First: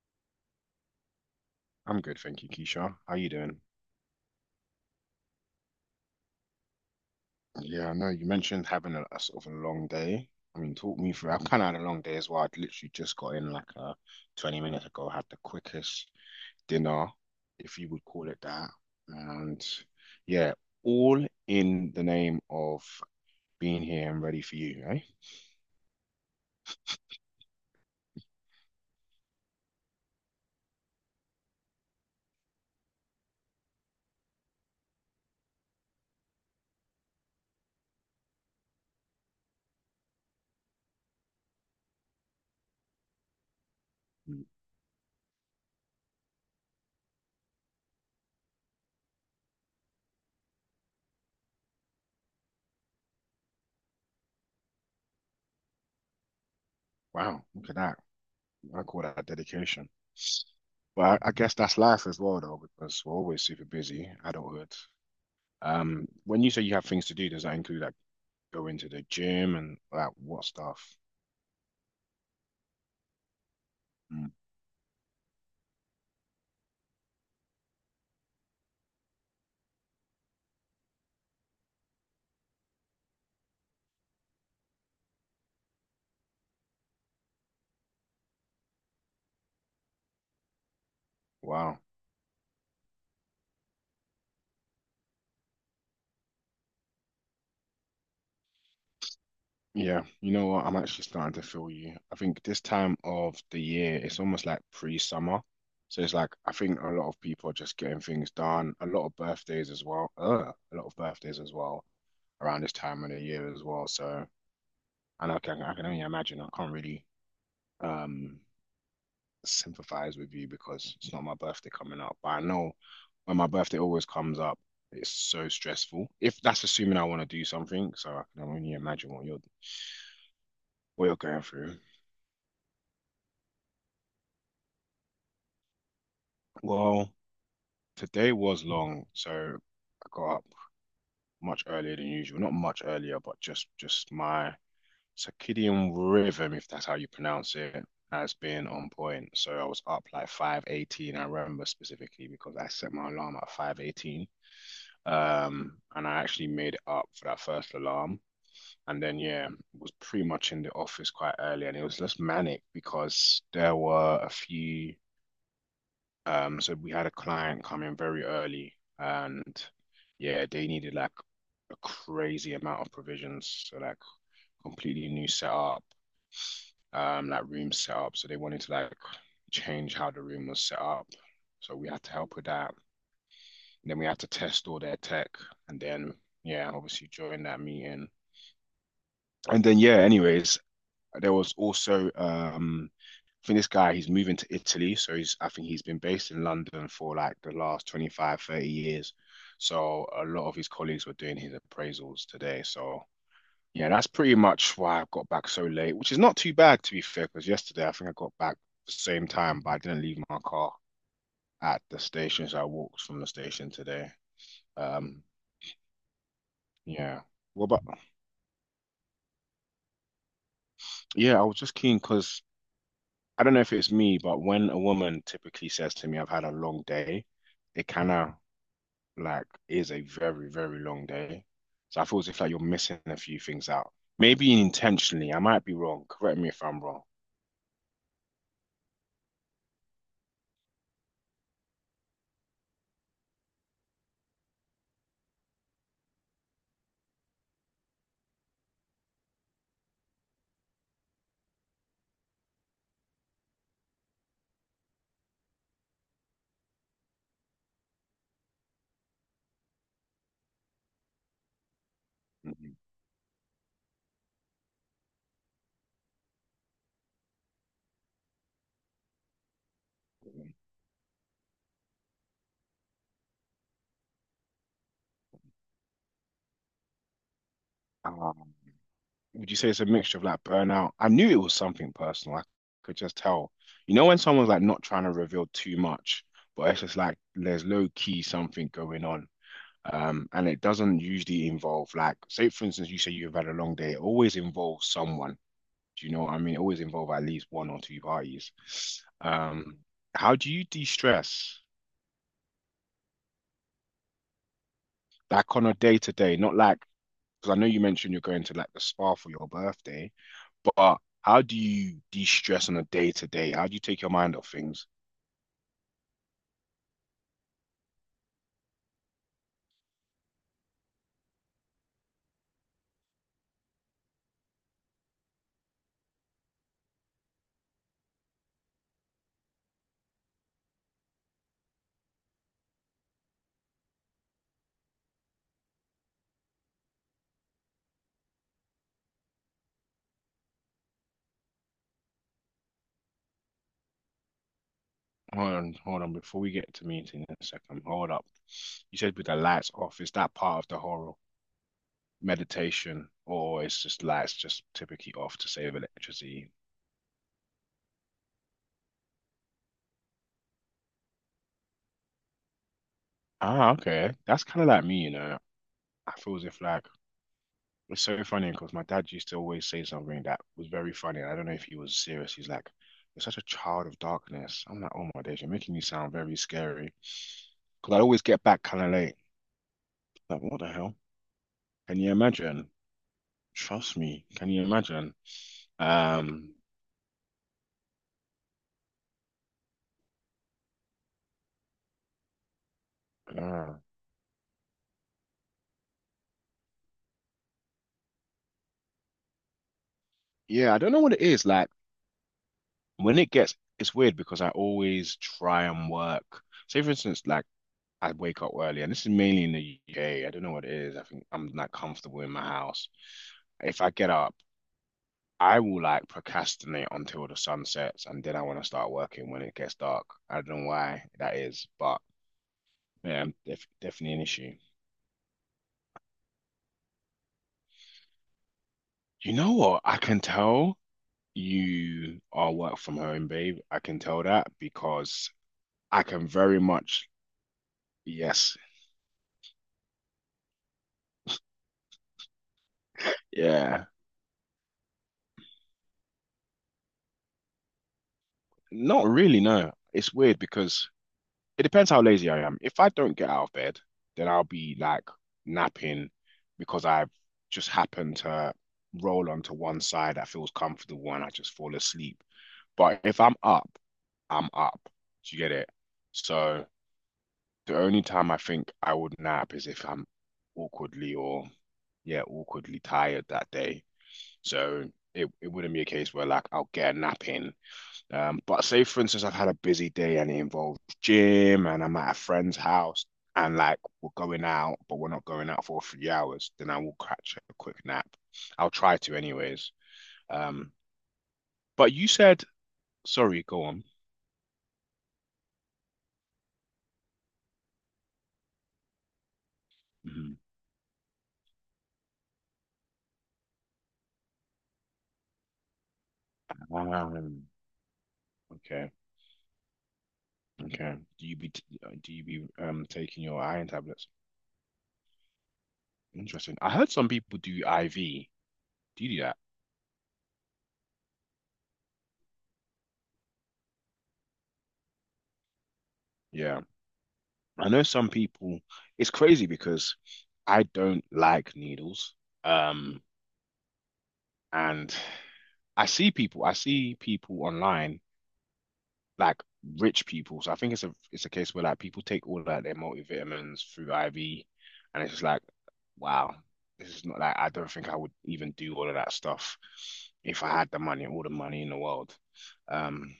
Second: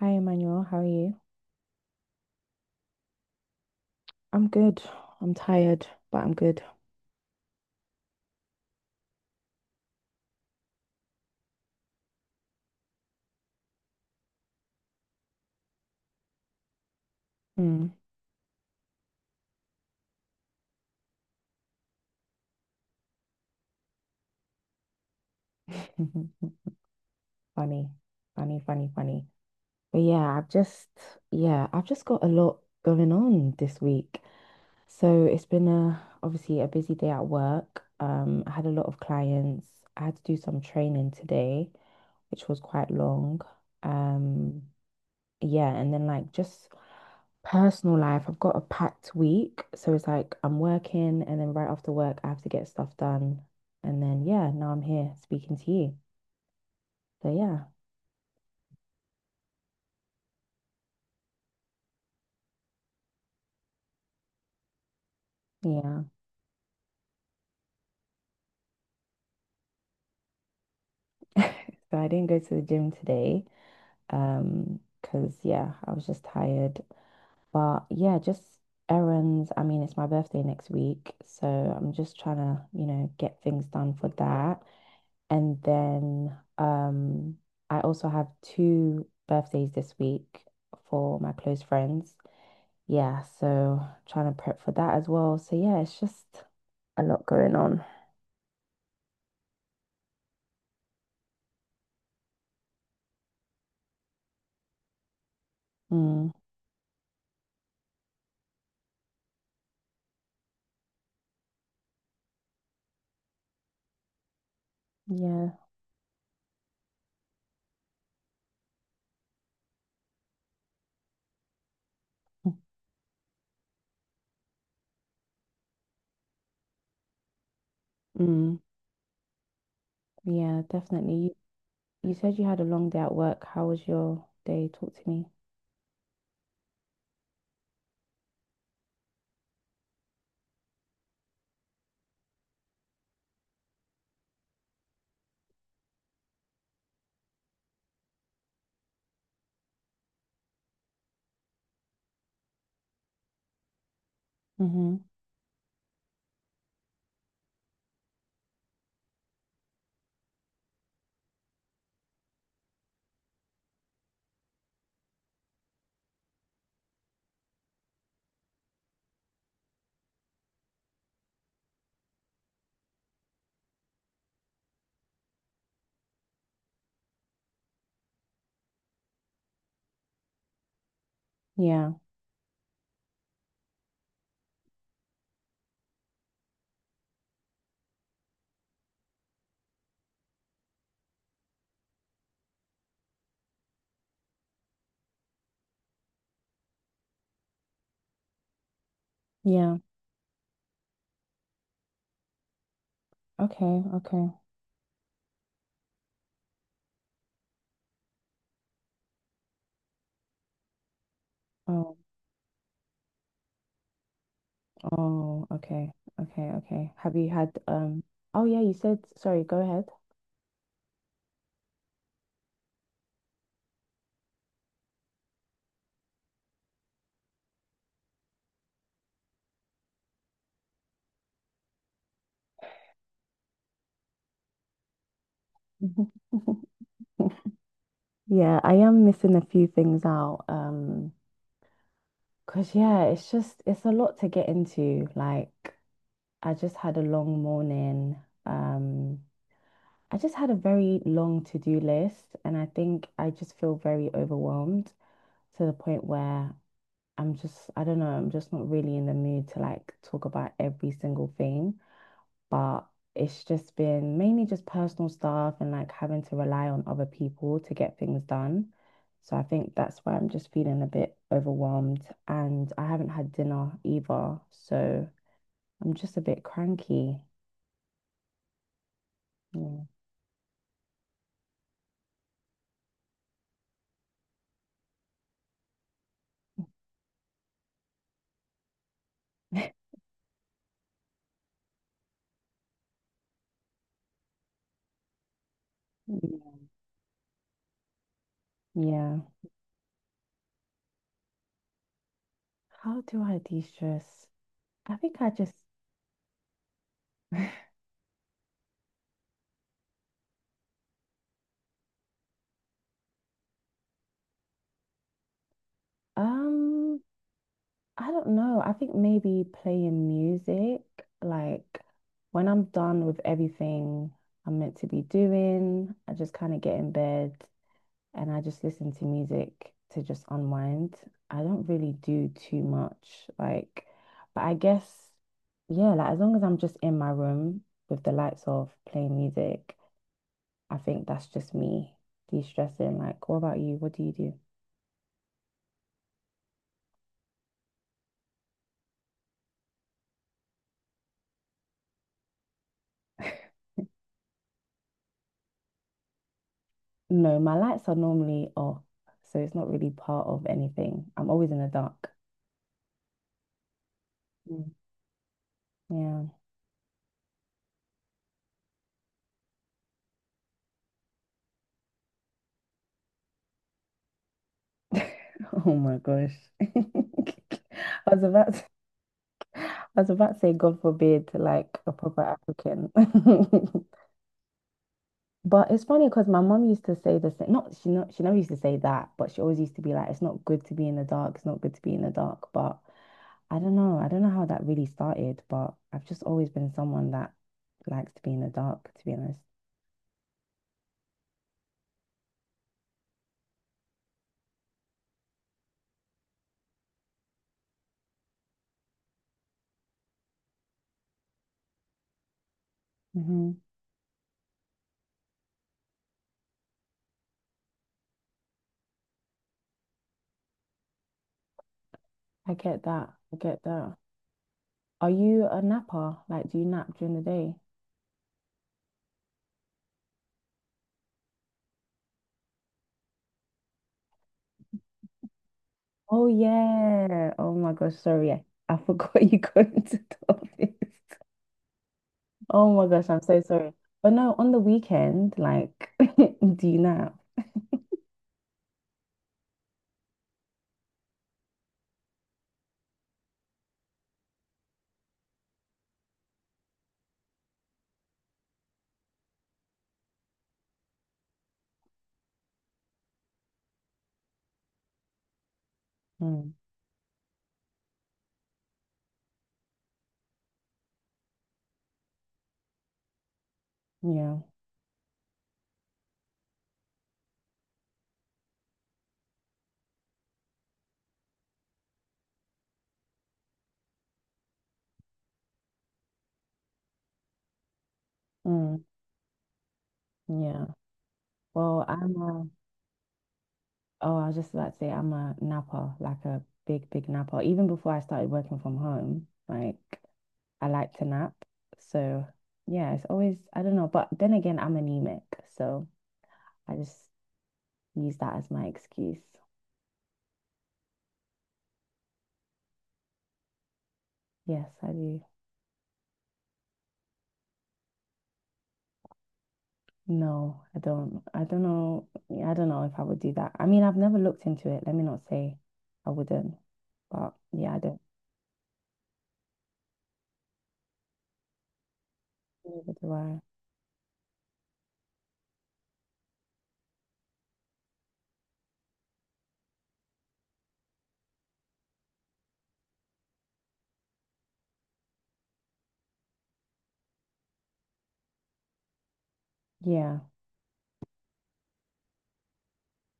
Hi, Emmanuel. How are you? I'm good, thank you, Keisha. How you doing? I'm good. I'm tired, but I'm good. Yeah, I know you mentioned having a sort of a long day. I mean, talk me through. I've kind of had a long day as well. I'd literally just got in like 20 minutes ago, had the quickest dinner, if you Mm. would call it that. And yeah, all in the name of being here and ready for you, eh? Funny, funny, funny, funny. But yeah, I've just got a lot going on this week. So it's been obviously a busy day at work. I had a lot of clients. I had to do some training today, which was quite long. Mm. Um, yeah, and then like just personal life, I've got a packed week. So it's like I'm working and then right after work I have to get stuff done. And then yeah, now I'm here speaking to you. So Wow, yeah, look at that. I call that dedication. But I guess that's life as well, though, because we're always super busy, adulthood. yeah. When you say you have things to do, does that include like going to the gym and like what stuff? So I didn't go to the gym today. Mm. Because yeah, I was just tired. But yeah, just errands. I mean, it's my birthday next week, so I'm just trying to, get things done for that. And then I also have two birthdays this week for my close Wow. friends. Yeah, so trying to prep for that as well. So yeah, it's just a lot going on. Yeah, you know what? I'm actually starting to feel you. I think this time of the year, it's almost like pre-summer. So it's Mm, like I think a lot of people are just getting things done. A lot of birthdays as well. A lot of birthdays as well around this time of the year as well. So and I yeah. can I can only imagine. I can't really um sympathize with you because it's not my birthday coming up. But I know when my birthday always comes up, it's so stressful. If that's assuming I want to do something, so I can Mm, only imagine what you're yeah, what definitely. you're You going through. you said you had a long day at work. How was your day? Talk to me. Well, today was long, so I got up much earlier than usual. Not much earlier, but just my circadian rhythm, if that's how you pronounce it, has been on point. So I was up like 5:18. I remember specifically because I set my alarm at 5:18. Mm-hmm. And I actually made it up for that first alarm. And then, yeah, was pretty much in the office quite early, and it was just manic because there were a few. So we had a client come in very early, and yeah, they needed like a crazy amount of provisions, so like completely new setup, like room setup. So they wanted to like change how the room was set up. So we Yeah. had to help with that. And then we had to test all their tech, and then yeah, obviously during that meeting. And then yeah, anyways, there was also I think this guy, he's moving to Italy, so he's I think he's been based in London for like the last 25, 30 years. Yeah. So a lot of his colleagues were doing his appraisals today. So Okay. yeah, that's Okay. pretty much why I got back so late, which is not too bad to be fair, because yesterday I think I got back the same time, but I didn't leave my car at Oh. the station, so I walked from the station today. Um Oh. Okay. Okay. Okay. Have yeah. you had Well, but Oh yeah. You said sorry. Go yeah, I was just keen because I don't know if it's me, but when a woman typically says to me, I've had a long day, it kind of like is a very, very long day. So I feel as if like you're missing a few things out. Maybe intentionally, I might be wrong. ahead. Correct me if I'm wrong. Yeah, I am missing a few things out. 'Cause yeah, it's a lot to get into. Like I just had a long morning. Um, I just had a very long to-do list and I think I just feel very overwhelmed to the point where I don't know, I'm just not really in the mood to like talk about every single thing. Mhm. But it's just been mainly just personal stuff and like having to rely on other people to get things done. So I think that's why I'm just feeling a bit overwhelmed and I haven't had dinner either. So I'm just a bit cranky. Um, would you say it's Yeah. a mixture of like burnout? I knew it was something personal. I could just tell. You know, when someone's like not trying to reveal too much, but it's just like there's low key something going on. And it doesn't usually involve like, say for instance, you say you've had a long day, it always involves someone. Do you know what I Yeah. mean? It always involves at least one or two parties. Yeah. Um, how do you de-stress How do I de-stress? I think I just like on a day to day? Not like, because I know you mentioned you're going to like the spa for your birthday, but how do you de-stress on a day to day? How do you take your mind off things? um I don't know. I think maybe playing music, like when I'm done with everything I'm meant to be doing, I just kind of get in bed and I just listen to music to just unwind. I don't really do too much, like, but I guess, yeah, like as long as I'm just in my room with the lights off playing music, I think that's just me de-stressing. Like, what about you? What do you do? Hold on, hold on, before we get to meeting in a second, hold up. You said with the lights off, is that part of the horror? Meditation, or it's just lights just typically off to save electricity. No, my lights are normally off, so it's not really part of anything. I'm always in the dark. Ah, okay. That's kind of Mm. like me, you know. I Yeah. feel as if like it's so funny because my dad used to always say something that was very funny, and I don't know if he was serious. He's like, "You're such a child of darkness." I'm like, "Oh my days, you're Oh making me my sound gosh. very scary." Because I always get back kind of late. I was about to Like, say, what the God hell? forbid, like a Can you proper imagine? African. Trust me. Can you imagine? But it's funny because my Um, mom used to say the same. Not she never used to say that, but she always used to be like, "It's not good to be in the dark. It's not good to be in the dark." But I uh, don't know. I don't know how that really started, but I've just always been someone that likes to be in the dark, to be honest. yeah, I don't know what it is. Like, when it gets, it's weird because I always try and work. Say, for instance, like I wake up early, and this is mainly in the UK. I don't know what it is. I think I'm not comfortable in my house. Hmm. If I get up, I will like procrastinate until the sun sets, and then I want to start working when it gets dark. I don't know why that is, but I get that. yeah, I get that. definitely an issue. Are you a napper? Like, do you nap during the day? You know what? I can tell you are work from home, babe. I can tell that because I Oh can very much, yeah. Oh my gosh. Yes. I forgot you go into the office. Oh my gosh, I'm so sorry. Yeah. But no, on the weekend, like, do you nap? Not really, no. It's weird because it depends how lazy I am. If I don't get out of bed, then I'll be like napping because I've just happened to roll onto one side that feels comfortable and I just fall asleep. But if I'm up, I'm up. Do you get it? Mm, So the only time I think I would nap is if I'm awkwardly or yeah, awkwardly tired that day. yeah. So it wouldn't be a case where like I'll get a nap in but say for instance, I've had a busy day and it involves gym and I'm at a friend's house and like we're going out, but we're not going out for 3 hours, then I will catch a quick nap. I'll Mm, try to anyways. yeah. Um, Well, but you I'm said, sorry, go on. oh, I was just about to say I'm a napper, like a big, big napper. Even before I started working from home, like Mhm. I like to nap. So yeah, it's always, I don't know. But then again, I'm anemic. So I just Um, use that as my okay, excuse. okay. Do you be taking your iron tablets? Yes, I do. Interesting. I heard some people do IV. Do you do that? No, I don't. I don't know. Yeah, I don't know if I would do that. I mean, I've never looked into it. Let me not say I wouldn't. Yeah. But I yeah, I know don't. some people, it's crazy because I don't like needles. Um, And I see people online, like rich people. So I think it's a case where like people take all like their multivitamins through IV, and it's just like, wow, this is not like I don't think I would even do all of that stuff Yeah. if I had the money, all the money in the world. Um,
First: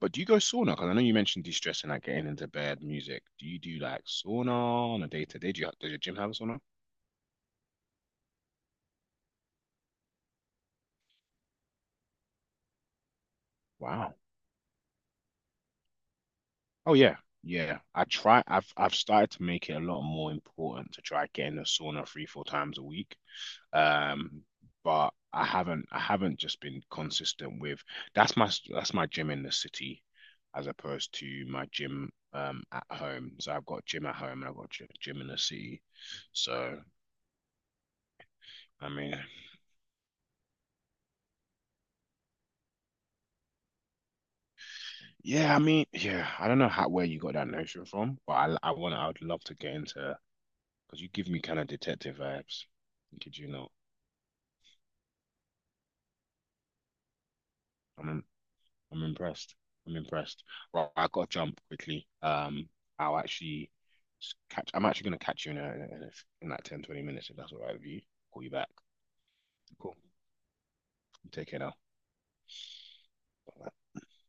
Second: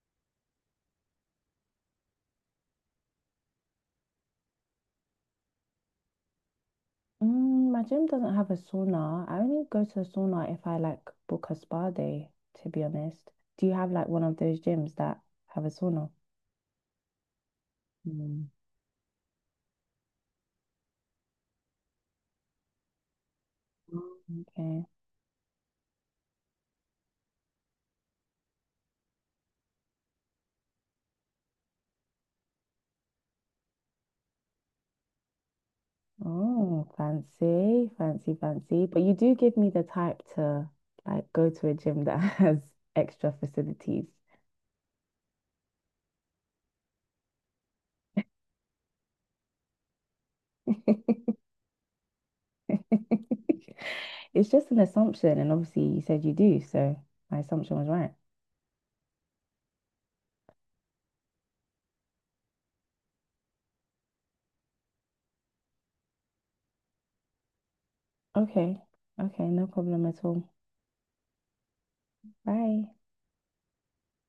but do you go sauna? Because I know you mentioned de-stressing, like getting into bed, music. Do you do like sauna on a day to day? Do you, does your gym have a sauna? Mm, my gym doesn't have a sauna. I only go to the sauna if I like book a spa day, to be honest. Do you have like Wow. one of those gyms that have a sauna? Oh yeah, yeah. I try. Mm. I've started to make it a lot more important to try getting a sauna three, four times a week. Um, Okay. but I haven't just been consistent with that's my gym in the city as opposed to my gym at home. So I've got a gym at home and I've got a gym in the city. So Oh, fancy, fancy, fancy. I But you mean, do give me the type to like go to a gym that has extra facilities. yeah, I mean, yeah. I don't know how where you got that notion from, but I want I would love to get into because you give me kind of detective vibes. Could you not? It's just an assumption, and obviously you said you do, so my assumption was I right. mean, I'm impressed. I'm impressed. Well, I got to jump quickly. I'll actually catch. I'm actually gonna catch you in in like 10, 20 minutes if that's all right with you. Call you back. Okay. Okay, no Cool. problem at all. Take care now. Bye. Bye.